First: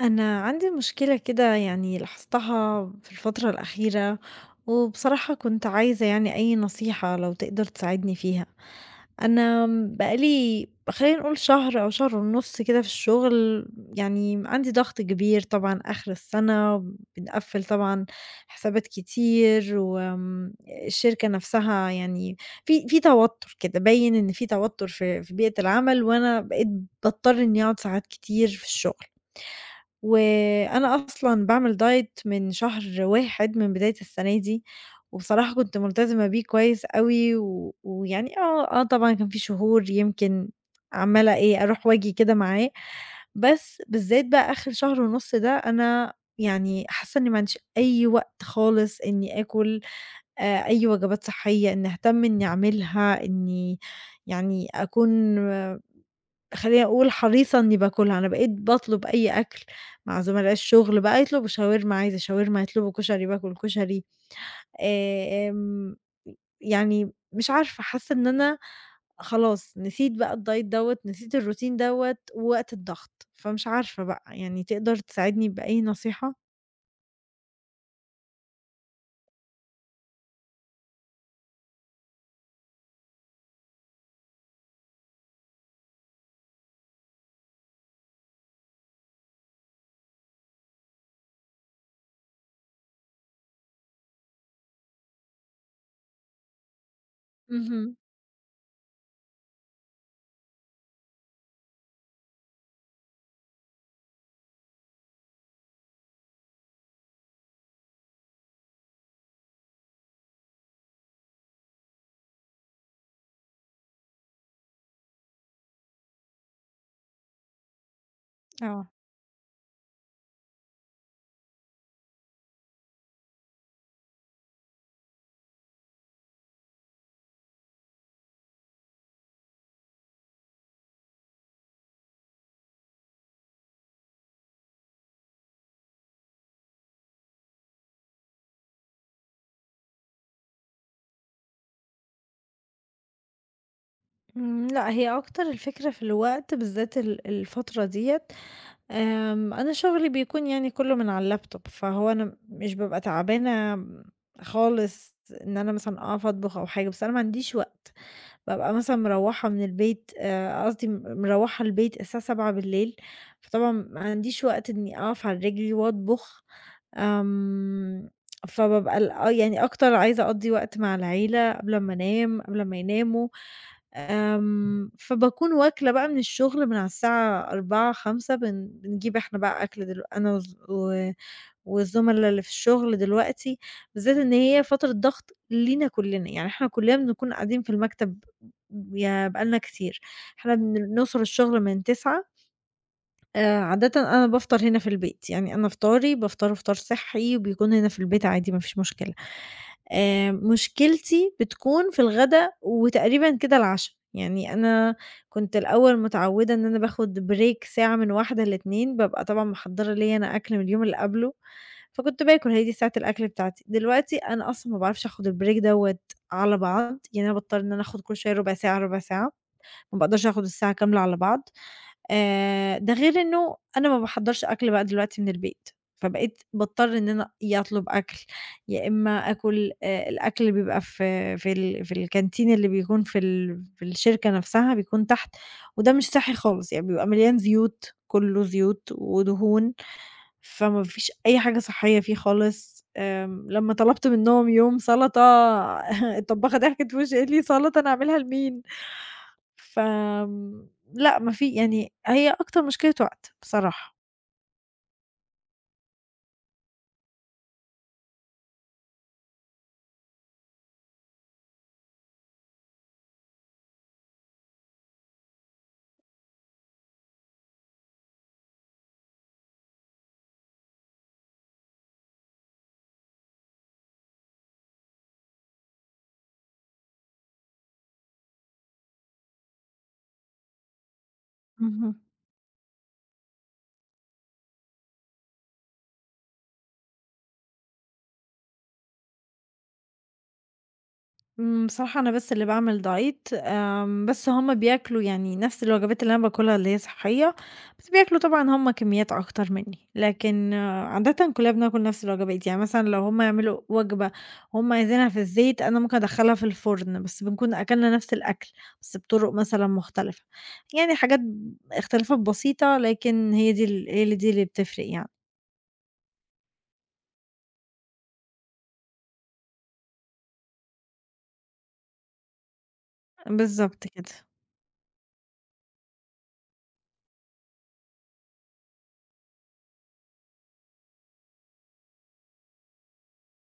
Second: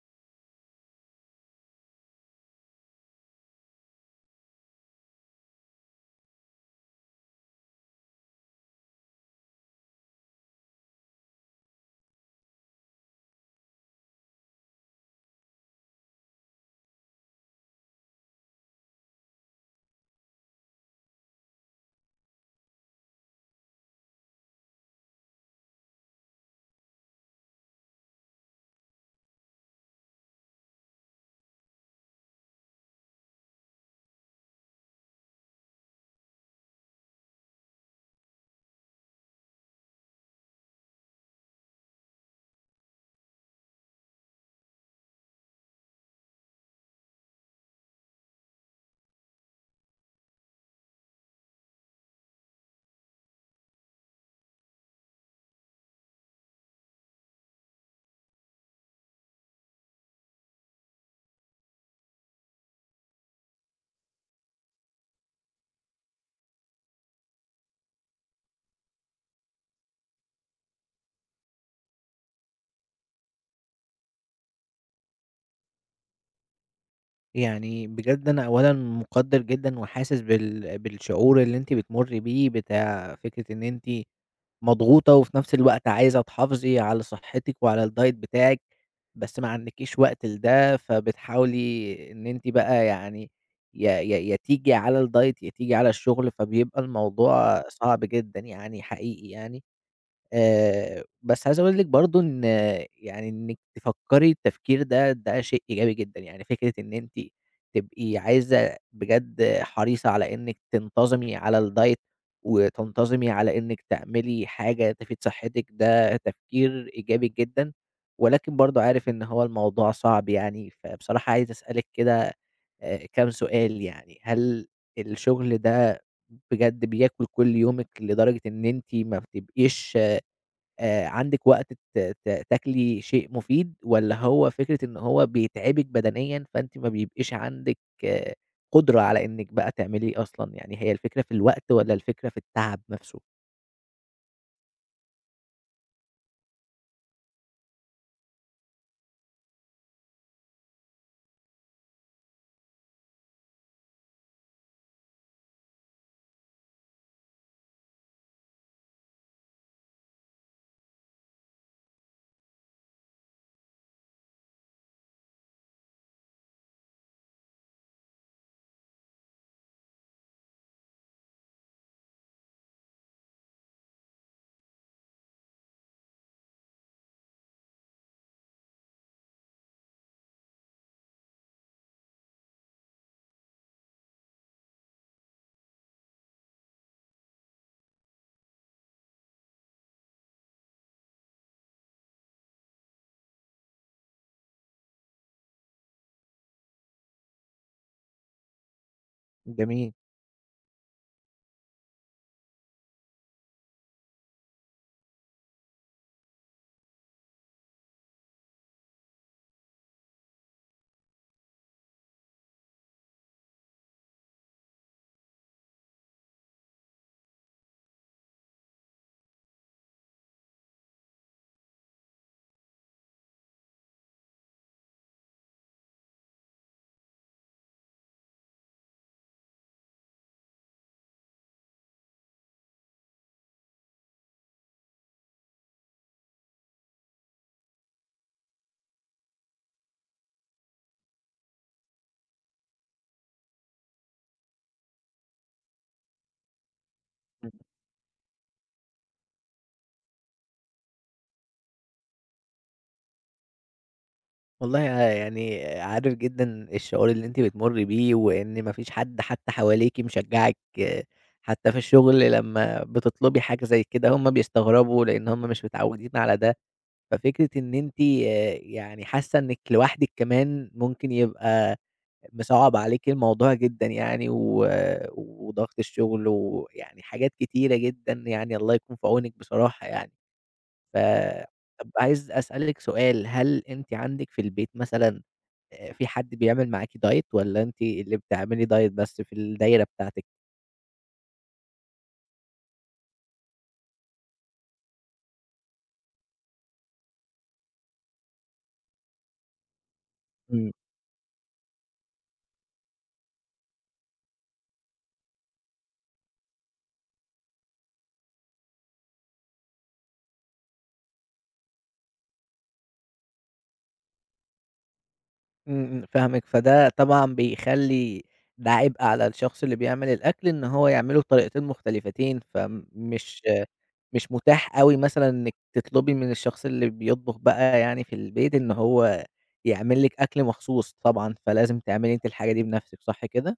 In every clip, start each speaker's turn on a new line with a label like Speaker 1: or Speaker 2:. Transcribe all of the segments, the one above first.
Speaker 1: أنا عندي مشكلة كده يعني لاحظتها في الفترة الأخيرة. وبصراحة كنت عايزة يعني أي نصيحة لو تقدر تساعدني فيها. أنا بقالي خلينا نقول شهر أو شهر ونص كده في الشغل. يعني عندي ضغط كبير طبعا آخر السنة، بنقفل طبعا حسابات كتير والشركة نفسها يعني في توتر كده باين إن في توتر في بيئة العمل، وأنا بقيت بضطر إني أقعد ساعات كتير في الشغل. وأنا أصلًا باعمل diet من شهر 1 من بداية السنة دي، وبصراحة كنت ملتزمة بيه كويس أوي، ويعني طبعًا كان في شهور يمكن عمّالة إيه، أروح وآجي كده معاه. بس بالذات بقى آخر شهر ونُص ده أنا يعني حاسة إني ما عنديش أي وقت خالص إني آكل أي وجبات صحية، إني أهتم إني أعملها، إني يعني أكون خلّيني أقول حريصة إنّي باكلها. أنا بقيت باطلب أي أكل، مع زملاء الشغل بقى يطلبوا شاورما، عايزة شاورما، يطلبوا كشري، باكل كشري، آمم، يعني مش عارفة، حاسة إن أنا خلاص نسيت بقى الdiet دوّة، نسيت الروتين دوّة ووقت الضغط، فمش عارفة بقى يعني تقدر تساعدني بأي نصيحة؟
Speaker 2: يعني بجد أنا أولًا مُقدّر جدًا وحاسس بالشعور اللي أنتِ بتمُرّي بيه بتاع فكرة إن أنتِ مضغوطة وفي نفس الوقت عايزة تحافظي على صحّتِك وعلى الdiet بتاعِك، بس ما عندكيش وقت لده، فبتحاولي إن أنتِ بقى يعني يا تيجي على الdiet يا تيجي على الشغل، فبيبقى الموضوع
Speaker 1: اهم.
Speaker 2: صعب جدًا يعني حقيقي يعني. بس عايز أقول لِك برضه إن يعني إنِّك تفكّري التفكير ده، ده شيء إيجابي جدًا، يعني فكرة إن أنتِ تبقي عايزة بجد حريصة على إنِّك تنتظمي على الdiet وتنتظمي على إنِّك تعملي حاجة تفيد صحتِك، ده تفكير إيجابي جدًا، ولكن برضه
Speaker 1: آه.
Speaker 2: عارف إن هو الموضوع صعب يعني، فبصراحة عايز أسألِك كده كام سؤال يعني، هل الشغل ده بجد بياكل كل يومِك لدرجة إن أنتِ ما بتبقيش عندِك وقت ت ت تاكلي شيء مفيد، والّا هو فكرة إن هو بيتعبِك بدنيًا، فأنتِ ما بيبقيش عندِك آه، قدرة على إنِّك بقى تعملي أصلًا، يعني هي الفكرة في الوقت والّا الفكرة في التعب نفسه؟
Speaker 1: لأ هي أكتر الفكرة في الوقت بالذات الفترة ديّة. أنا شغلي بيكون يعني كلّه من على اللابتوب، فهو أنا مش بابقى تعبانة خالص إن أنا مثلًا أقف أطبخ أو حاجة، بس أنا ما عنديش وقت. بابقى مثلًا مروّحة من البيت، قصدي مروّحة البيت الساعة 19:00، فطبعًا ما عنديش وقت إني أقف على رجلي وأطبخ. آمم، فبابقى ال آه، يعني أكتر عايزة أقضّي وقت مع العيلة قبل أمّا أنام، قبل أمّا يناموا. فباكون واكلة بقى من الشغل من على الساعة 16:00، 17:00، بنجيب إحنا بقى أكل، أنا والزملا اللي في الشغل دلوقتي، بالذات إن هي فترة ضغط لينا كلنا، يعني إحنا كلنا بنكون قاعدين في المكتب يا بقى لنا كتير، إحنا نوصل الشغل من 09:00. عادةً أنا بافطر هنا في البيت، يعني أنا فطاري بافطره فطار صحّي وبيكون هنا في البيت عادي ما فيش مشكلة.
Speaker 2: جميل.
Speaker 1: مشكلتي بتكون في الغدا وتقريبًا كده العشا، يعني أنا كنت الأول متعوّدة إن أنا باخد break ساعة من 13:00 ل14:00، بابقى طبعًا محضّرة ليّا أنا أكل من اليوم اللي قبله، فكنت باكل هي دي ساعة الأكل بتاعتي. دلوقتي أنا أصلًا ما باعرفش آخد الbreak دوّة على بعض، يعني أنا باضطر إن أنا آخد كل شوية ربع ساعة، ربع ساعة، ما باقدرش آخد الساعة كاملة على بعض. ده غير إنه أنا ما باحضّرش أكل بقى دلوقتي من البيت، فبقيت باضطر إن أنا يا أطلب أكل، يا إمّا آكل الأكل اللي بيبقى في الكانتين اللي بيكون في الشركة نَفْسها، بيكون تحت، وده مش صحّي خالص، يعني بيبقى مليان زيوت، كُلّه زيوت ودهون. فما فيش أي حاجة صحّية فيه خالص. لمّا طلبت منّهم يوم سَلطة، الطبّاخة ضحكت في وشّي، قالت لي: "سَلطة أنا هاعملها لمين؟" فآمم، لأ، ما في، يعني هي أكتر مشكلة وقت بصراحة.
Speaker 2: والله يعني عارف جدًا الشعور اللي أنتِ بتمُرّي بيه، وإن ما فيش حد حتى حواليكِ مشجّعِك آه، حتى في الشغل لمّا بتطلبي حاجة زي كده، هم بيستغربوا لإن هم مش متعودين على ده. ففكرة إن أنتِ يعني حاسة إنِّك لوحدِك كمان ممكن يبقى مصعّب عليكِ الموضوع جدًا يعني وضغط الشغل ويعني حاجات كتيرة جدًا يعني الله يكون في عونِك بصراحة يعني. ف طَب
Speaker 1: اهم.
Speaker 2: عايز أسألِك سؤال، هل أنتِ عندِك في البيت مثلًا في حد بيعمل معاكِ diet والّا أنتِ اللي بتعملي diet بس في الدايرة بتاعتِك؟
Speaker 1: بصراحة أنا بس اللي باعمل دايت. بس هُم بياكلوا يعني نفس الوجبات اللي أنا باكلها اللي هي صحية، بس بياكلوا طبعًا هُم كميات أكتر منّي، لكن عادةً كلّنا بناكل نفس الوجبات، يعني مثلًا لو هُم يعملوا وجبة هُم عايزينها في الزيت، أنا ممكن أدخّلها في الفرن، بس بنكون أكلنا نفس الأكل، بس بطرق مثلًا مختلفة، يعني اختلافات بسيطة، لكن هي دي اللي بتفرق يعني.
Speaker 2: إمم، إمم، فاهمِك، فده طبعًا بيخلّي ده عبء على الشخص اللي بيعمل الأكل إن هو يعمله بطريقتين مختلفتين،
Speaker 1: بالضبط كده.
Speaker 2: مش متاح أوي مثلًا إنِّك تطلبي من الشخص اللي بيطبخ بقى يعني في البيت إن هو يعمل لِك أكل مخصوص طبعًا، فلازم تعملي أنتِ الحاجة دي بنَفْسِك، صح كده؟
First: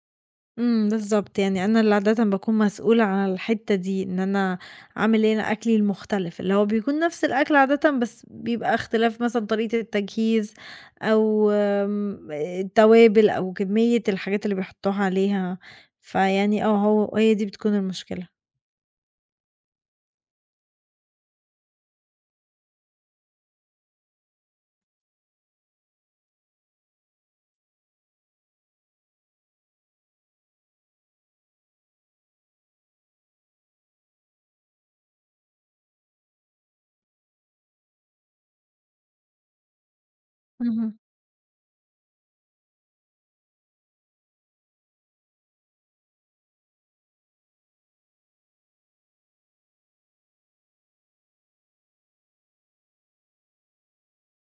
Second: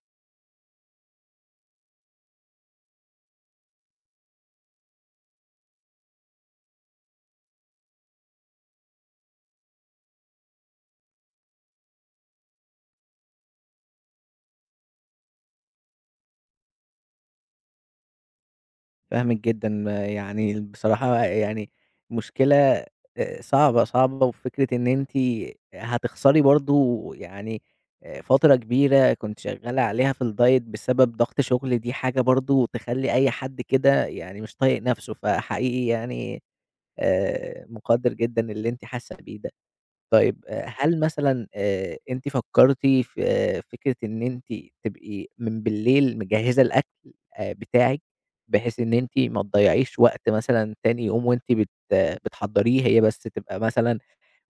Speaker 1: بالضبط، يعني أنا اللي عادةً باكون مسؤولة عن الحتّة دي، إن أنا أعمل إيه أنا أكلي المختلف، اللي هو بيكون نفس الأكل عادةً بس بيبقى اختلاف مثلًا طريقة التجهيز أو التوابل أو كمية الحاجات اللي بيحطوها عليها، فيعني هي دي بتكون المشكلة.
Speaker 2: فاهمِك جدًا، ما يعني بصراحة يعني مشكلة صعبة، صعبة، وفكرة إن أنتِ هتخسري برضه يعني فترة كبيرة كنتِ شغّالة عليها في الdiet بسبب ضغط شغل، دي حاجة برضه تخلّي أي حد كده يعني مش طايق نَفْسه، فحقيقي يعني مُقدّر جدًا اللي أنتِ حاسة بيه ده. طيب
Speaker 1: اهم.
Speaker 2: هل مثلًا أنتِ فكرتِ في آه، فكرة إن أنتِ تبقي من بالليل مجهزة الأكل بتاعِك، بحيث إن أنتِ ما تضيّعيش وقت مثلًا تاني يوم وأنتِ بت آه، بتحضّريه، هي بس تبقى مثلًا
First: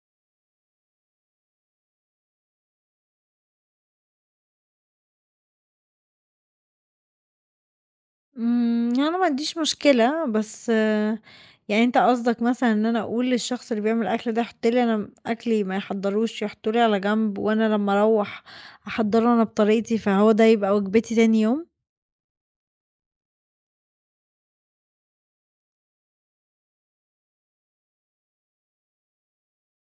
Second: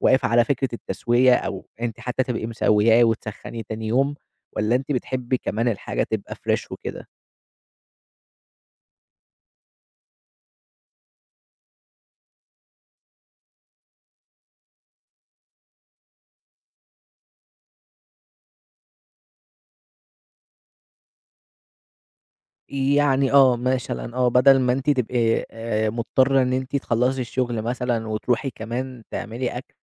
Speaker 2: واقفة على فكرة التسوية، أو أنتِ حتى تبقي مسوياه وتسخّنيه تاني يوم، والّا أنتِ بتحبي كمان الحاجة تبقى فريش وكده؟
Speaker 1: يعني أنا ما عنديش مشكلة، بس يعني أنت قصدك مثلًا إن أنا أقول للشخص اللي بيعمل الأكل ده حُط لي أنا، أكلي ما يحضّروش، يحطّوه لي على جنب وأنا لمّا أروّح أحضّره أنا بطريقتي، فهو ده يبقى وجبتي تاني يوم؟
Speaker 2: يعني آه، مثلًا آه، بدل ما أنتِ تبقي مضطرة إن أنتِ تخلّصي الشغل مثلًا وتروحي كمان تعملي أكل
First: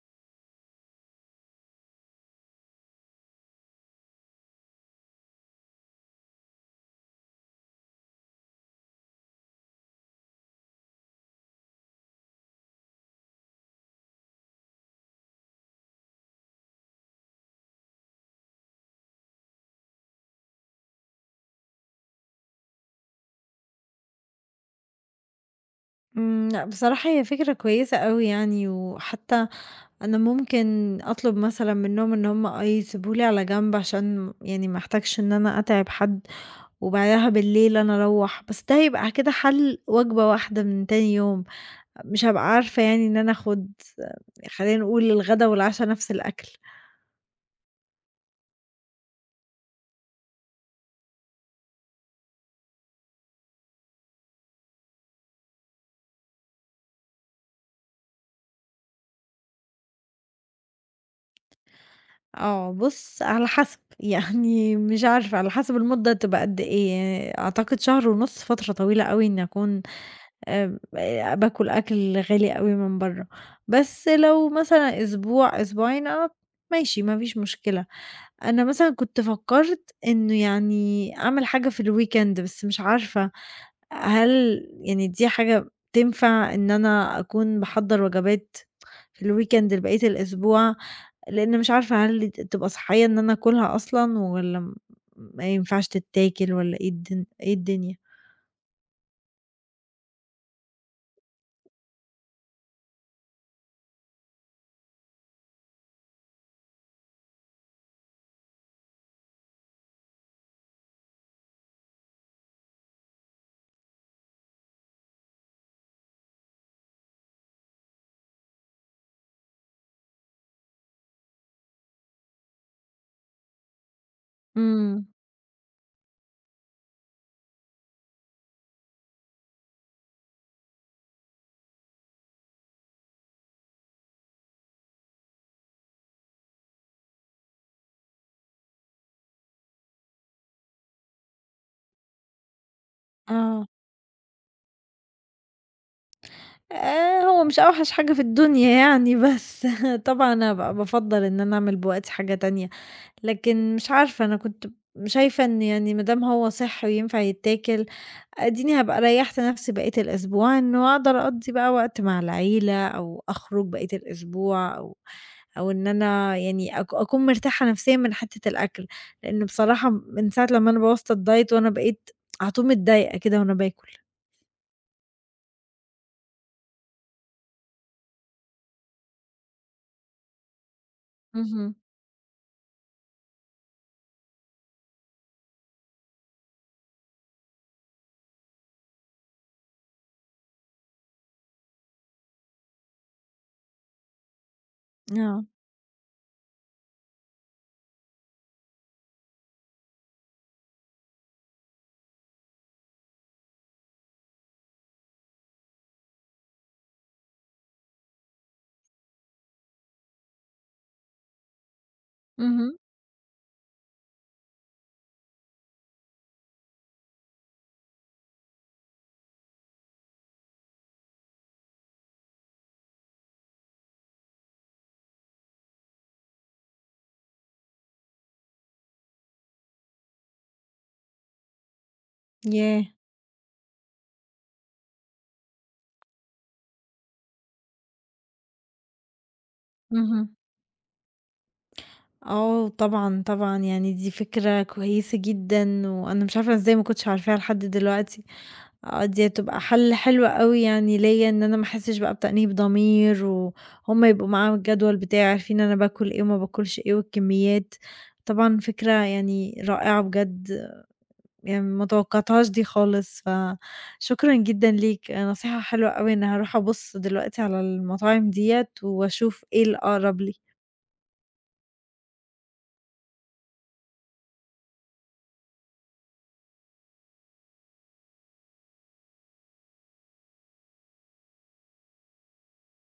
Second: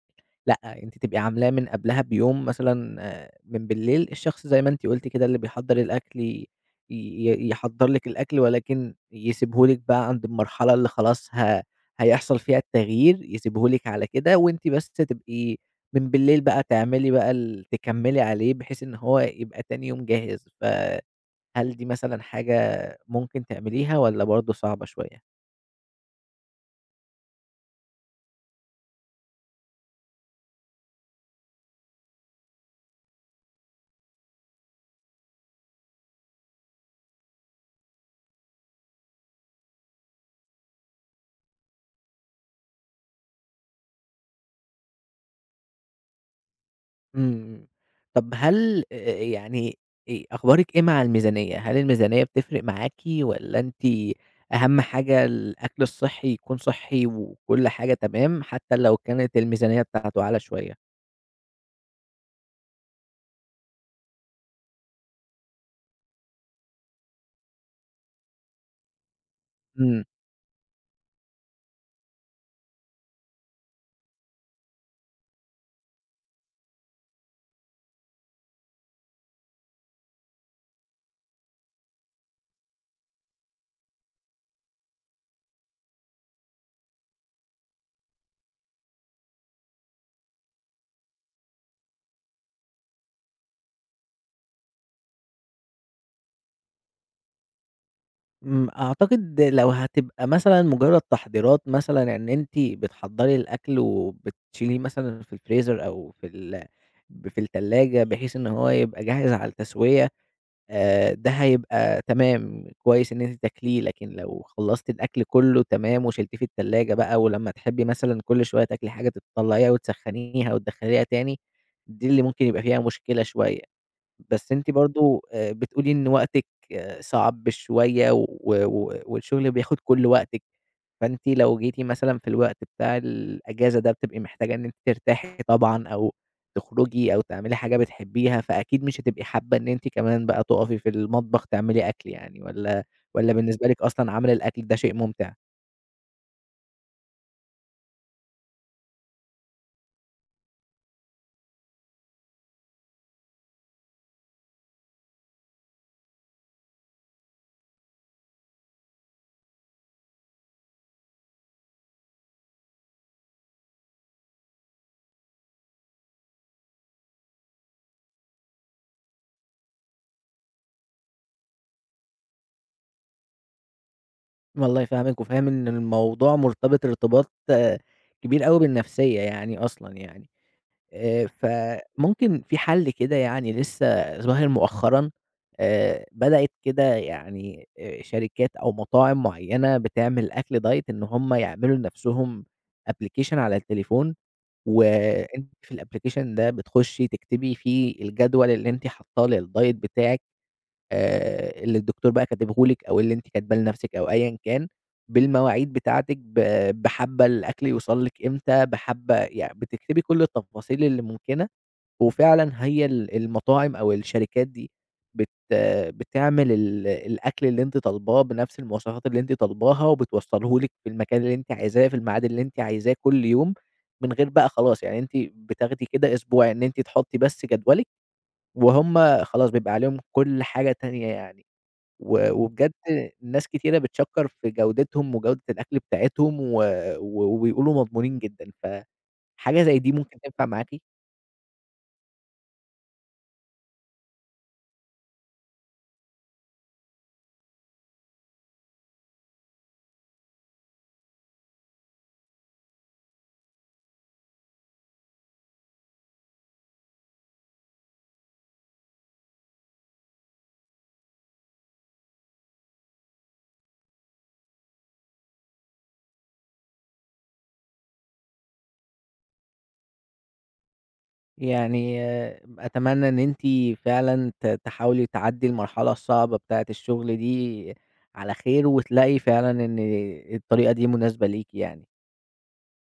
Speaker 2: لأ، أنتِ تبقي عاملاه من قبلها بيوم مثلًا من بالليل، الشخص زي ما أنتِ قُلتِ كده اللي بيحضّر الأكل ي ي يحضّر لِك الأكل ولكن يسيبه لِك بقى عند المرحلة اللي خلاص هيحصل فيها التغيير، يسيبه لِك على كده، وأنتِ بس تبقي من بالليل بقى تعملي بقى ال تكمّلي عليه بحيث إن هو يبقى تاني يوم جاهز، فهل دي مثلًا حاجة ممكن تعمليها والّا برضه صعبة شوية؟
Speaker 1: لأ بصراحة هي فكرة كويسة أوي يعني، وحتى أنا ممكن أطلب مثلًا منّهم إن هُم يسيبوه لي على جنب عشان يعني ما احتاجش إن أنا أتعب حد، وبعدها بالليل أنا أروّح، بس ده هيبقى كده حَل وجبة واحدة من تاني يوم. مش هابقى عارفة يعني إن أنا آخُد، خلّينا نقول الغدا والعشا نفس الأكل.
Speaker 2: إمم. طب هل يعني أخبارِك إيه مع الميزانية؟ هل الميزانية بتفرق معاكِ والّا أنتِ أهم حاجة الأكل الصحّي يكون صحّي وكل حاجة تمام، حتّى لو كانت الميزانية بتاعته أعلى شوية؟
Speaker 1: بُص على حسب، يعني مش عارفة، على حسب المدة تبقى قد إيه يعني. أعتقد شهر ونُص فترة طويلة أوي إنّي أكون
Speaker 2: إمم.
Speaker 1: آمم باكُل أكل غالي أوي من برّه، بس لو مثلًا أسبوع، أسبوعين ماشي، ما فيش مشكلة. أنا مثلًا كنت فكّرت إنه يعني أعمل حاجة في الweekend، بس مش عارفة هل يعني دي حاجة تنفع إن أنا أكون باحضّر وجبات في الweekend لبقية الأسبوع، لإن مش عارفة هل تبقى صحّية إن أنا آكلها أصلًا والّا ما ينفعش تتاكل، والّا إيه الدنيا؟
Speaker 2: إمم. أعتقد لو هتبقى مثلًا مجرّد تحضيرات مثلًا إن أنتِ بتحضّري الأكل وبتشيليه مثلًا في الفريزر أو في ال ب في التلاجة بحيث إن هو يبقى جاهز على التسوية ده هيبقى تمام، كويس إن أنتِ تاكليه، لكن لو خلّصتِ الأكل كُلّه تمام وشِلتيه في التلاجة بقى ولمّا تحبّي مثلًا كل شوية تاكلي حاجة تطلّعيها وتسخّنيها وتدخّليها تاني، دي اللي ممكن يبقى فيها مشكلة شوية. بس أنتِ
Speaker 1: إمم،
Speaker 2: برضه بتقولي إن وقتِك آه، صعب شوية و و والشغل بياخُد كل وقتِك. فأنتِ لو جيتِ مثلًا في الوقت بتاع الأجازة ده، بتبقي محتاجة إن أنتِ ترتاحي طبعًا أو تخرجي أو تعملي حاجة بتحبيها، فأكيد مش هتبقي حابة إن أنتِ كمان بقى تُقفي في المطبخ تعملي أكل يعني والّا
Speaker 1: آه،
Speaker 2: بالنسبة لِك أصلًا عمل الأكل ده شيء ممتع؟
Speaker 1: هو مش أوحش حاجة في الدنيا يعني، بس طبعًا أنا بافضّل إن أنا أعمل بوقتي حاجة تانية. لكن مش عارفة، أنا كنت شايفة إن يعني ما دام هو صحّي وينفع يتاكل، أديني هابقى ريّحت نفسي بقية الأسبوع، إنه أقدر أقضّي بقى وقت مع العيلة أو أخرج بقية الأسبوع، أو إن أنا يعني أكون مرتاحة نفسيًا من حتّة الأكل، لإنه بصراحة من ساعة لمّا أنا بوّظت الدايت وأنا بقيت على طول متضايقة كده وأنا باكل.
Speaker 2: والله فاهمِك وفاهم إن الموضوع مرتبط ارتباط آه، كبير أوي بالنفسية يعني أصلًا يعني.
Speaker 1: اهم.
Speaker 2: فممكن في حل كده يعني لسه ظاهر مؤخرًا، بدأت كده يعني شركات أو مطاعم معيّنة بتعمل أكل diet إن هم يعملوا لنفسهم application على التليفون،
Speaker 1: آه.
Speaker 2: وأنتِ في الapplication ده بتخشي تكتبي فيه الجدول اللي أنتِ حاطاه للdiet بتاعِك اللي الدكتور بقى كاتبه لِك أو اللي أنتِ كاتباه لنفسِك أو أيًا كان، بالمواعيد بتاعتِك، بحبّة الأكل يوصل لِك إمتى، بحبّة يع بتكتبي كل التفاصيل اللي ممكنة. وفعلًا
Speaker 1: اهم.
Speaker 2: هي المطاعم أو الشركات دي بت بتعمل الأكل اللي أنتِ طالباه بنفس المواصفات اللي أنتِ طالباها، وبتوصّله لِك في المكان اللي أنتِ عايزاه، في الميعاد اللي أنتِ عايزاه كل يوم، من غير بقى خلاص يعني أنتِ بتاخدي كده أسبوع إن أنتِ تحطّي بس جدولِك، وهُم خلاص بيبقى عليهم كل حاجة تانية يعني، و وبجد
Speaker 1: ياه!
Speaker 2: ناس كتيرة بتشكّر في جودتهم وجودة الأكل بتاعتهم، و و وبيقولوا مضمونين جدًا، فحاجة زي دي ممكن
Speaker 1: اهم.
Speaker 2: تنفع معاكِ؟
Speaker 1: آه، طبعًا، طبعًا، يعني دي فكرة كويسة جدًا، وأنا مش عارفة إزاي ما كنتش عارفاها لحد دلوقتي. دي هتبقى حل حلو أوي يعني ليّا، إن أنا ما أحسش بقى بتأنيب ضمير، وهُم يبقوا معاهم الجدول بتاعي عارفين أنا باكل إيه وما باكلش إيه والكميات. طبعًا فكرة يعني رائعة بجد، يعني ما توقعتهاش دي خالص، فشكرًا جدًا ليك، نصيحة حلوة أوي. أنا هاروح أبُص دلوقتي على المطاعم ديّة وأشوف إيه الأقرب لي.
Speaker 2: يعني آه، أتمنى إن أنتِ فعلًا تحاولي تعدّي المرحلة الصعبة بتاعة الشغل دي على خير، وتلاقي فعلًا إن الطريقة دي مناسبة ليكِ يعني.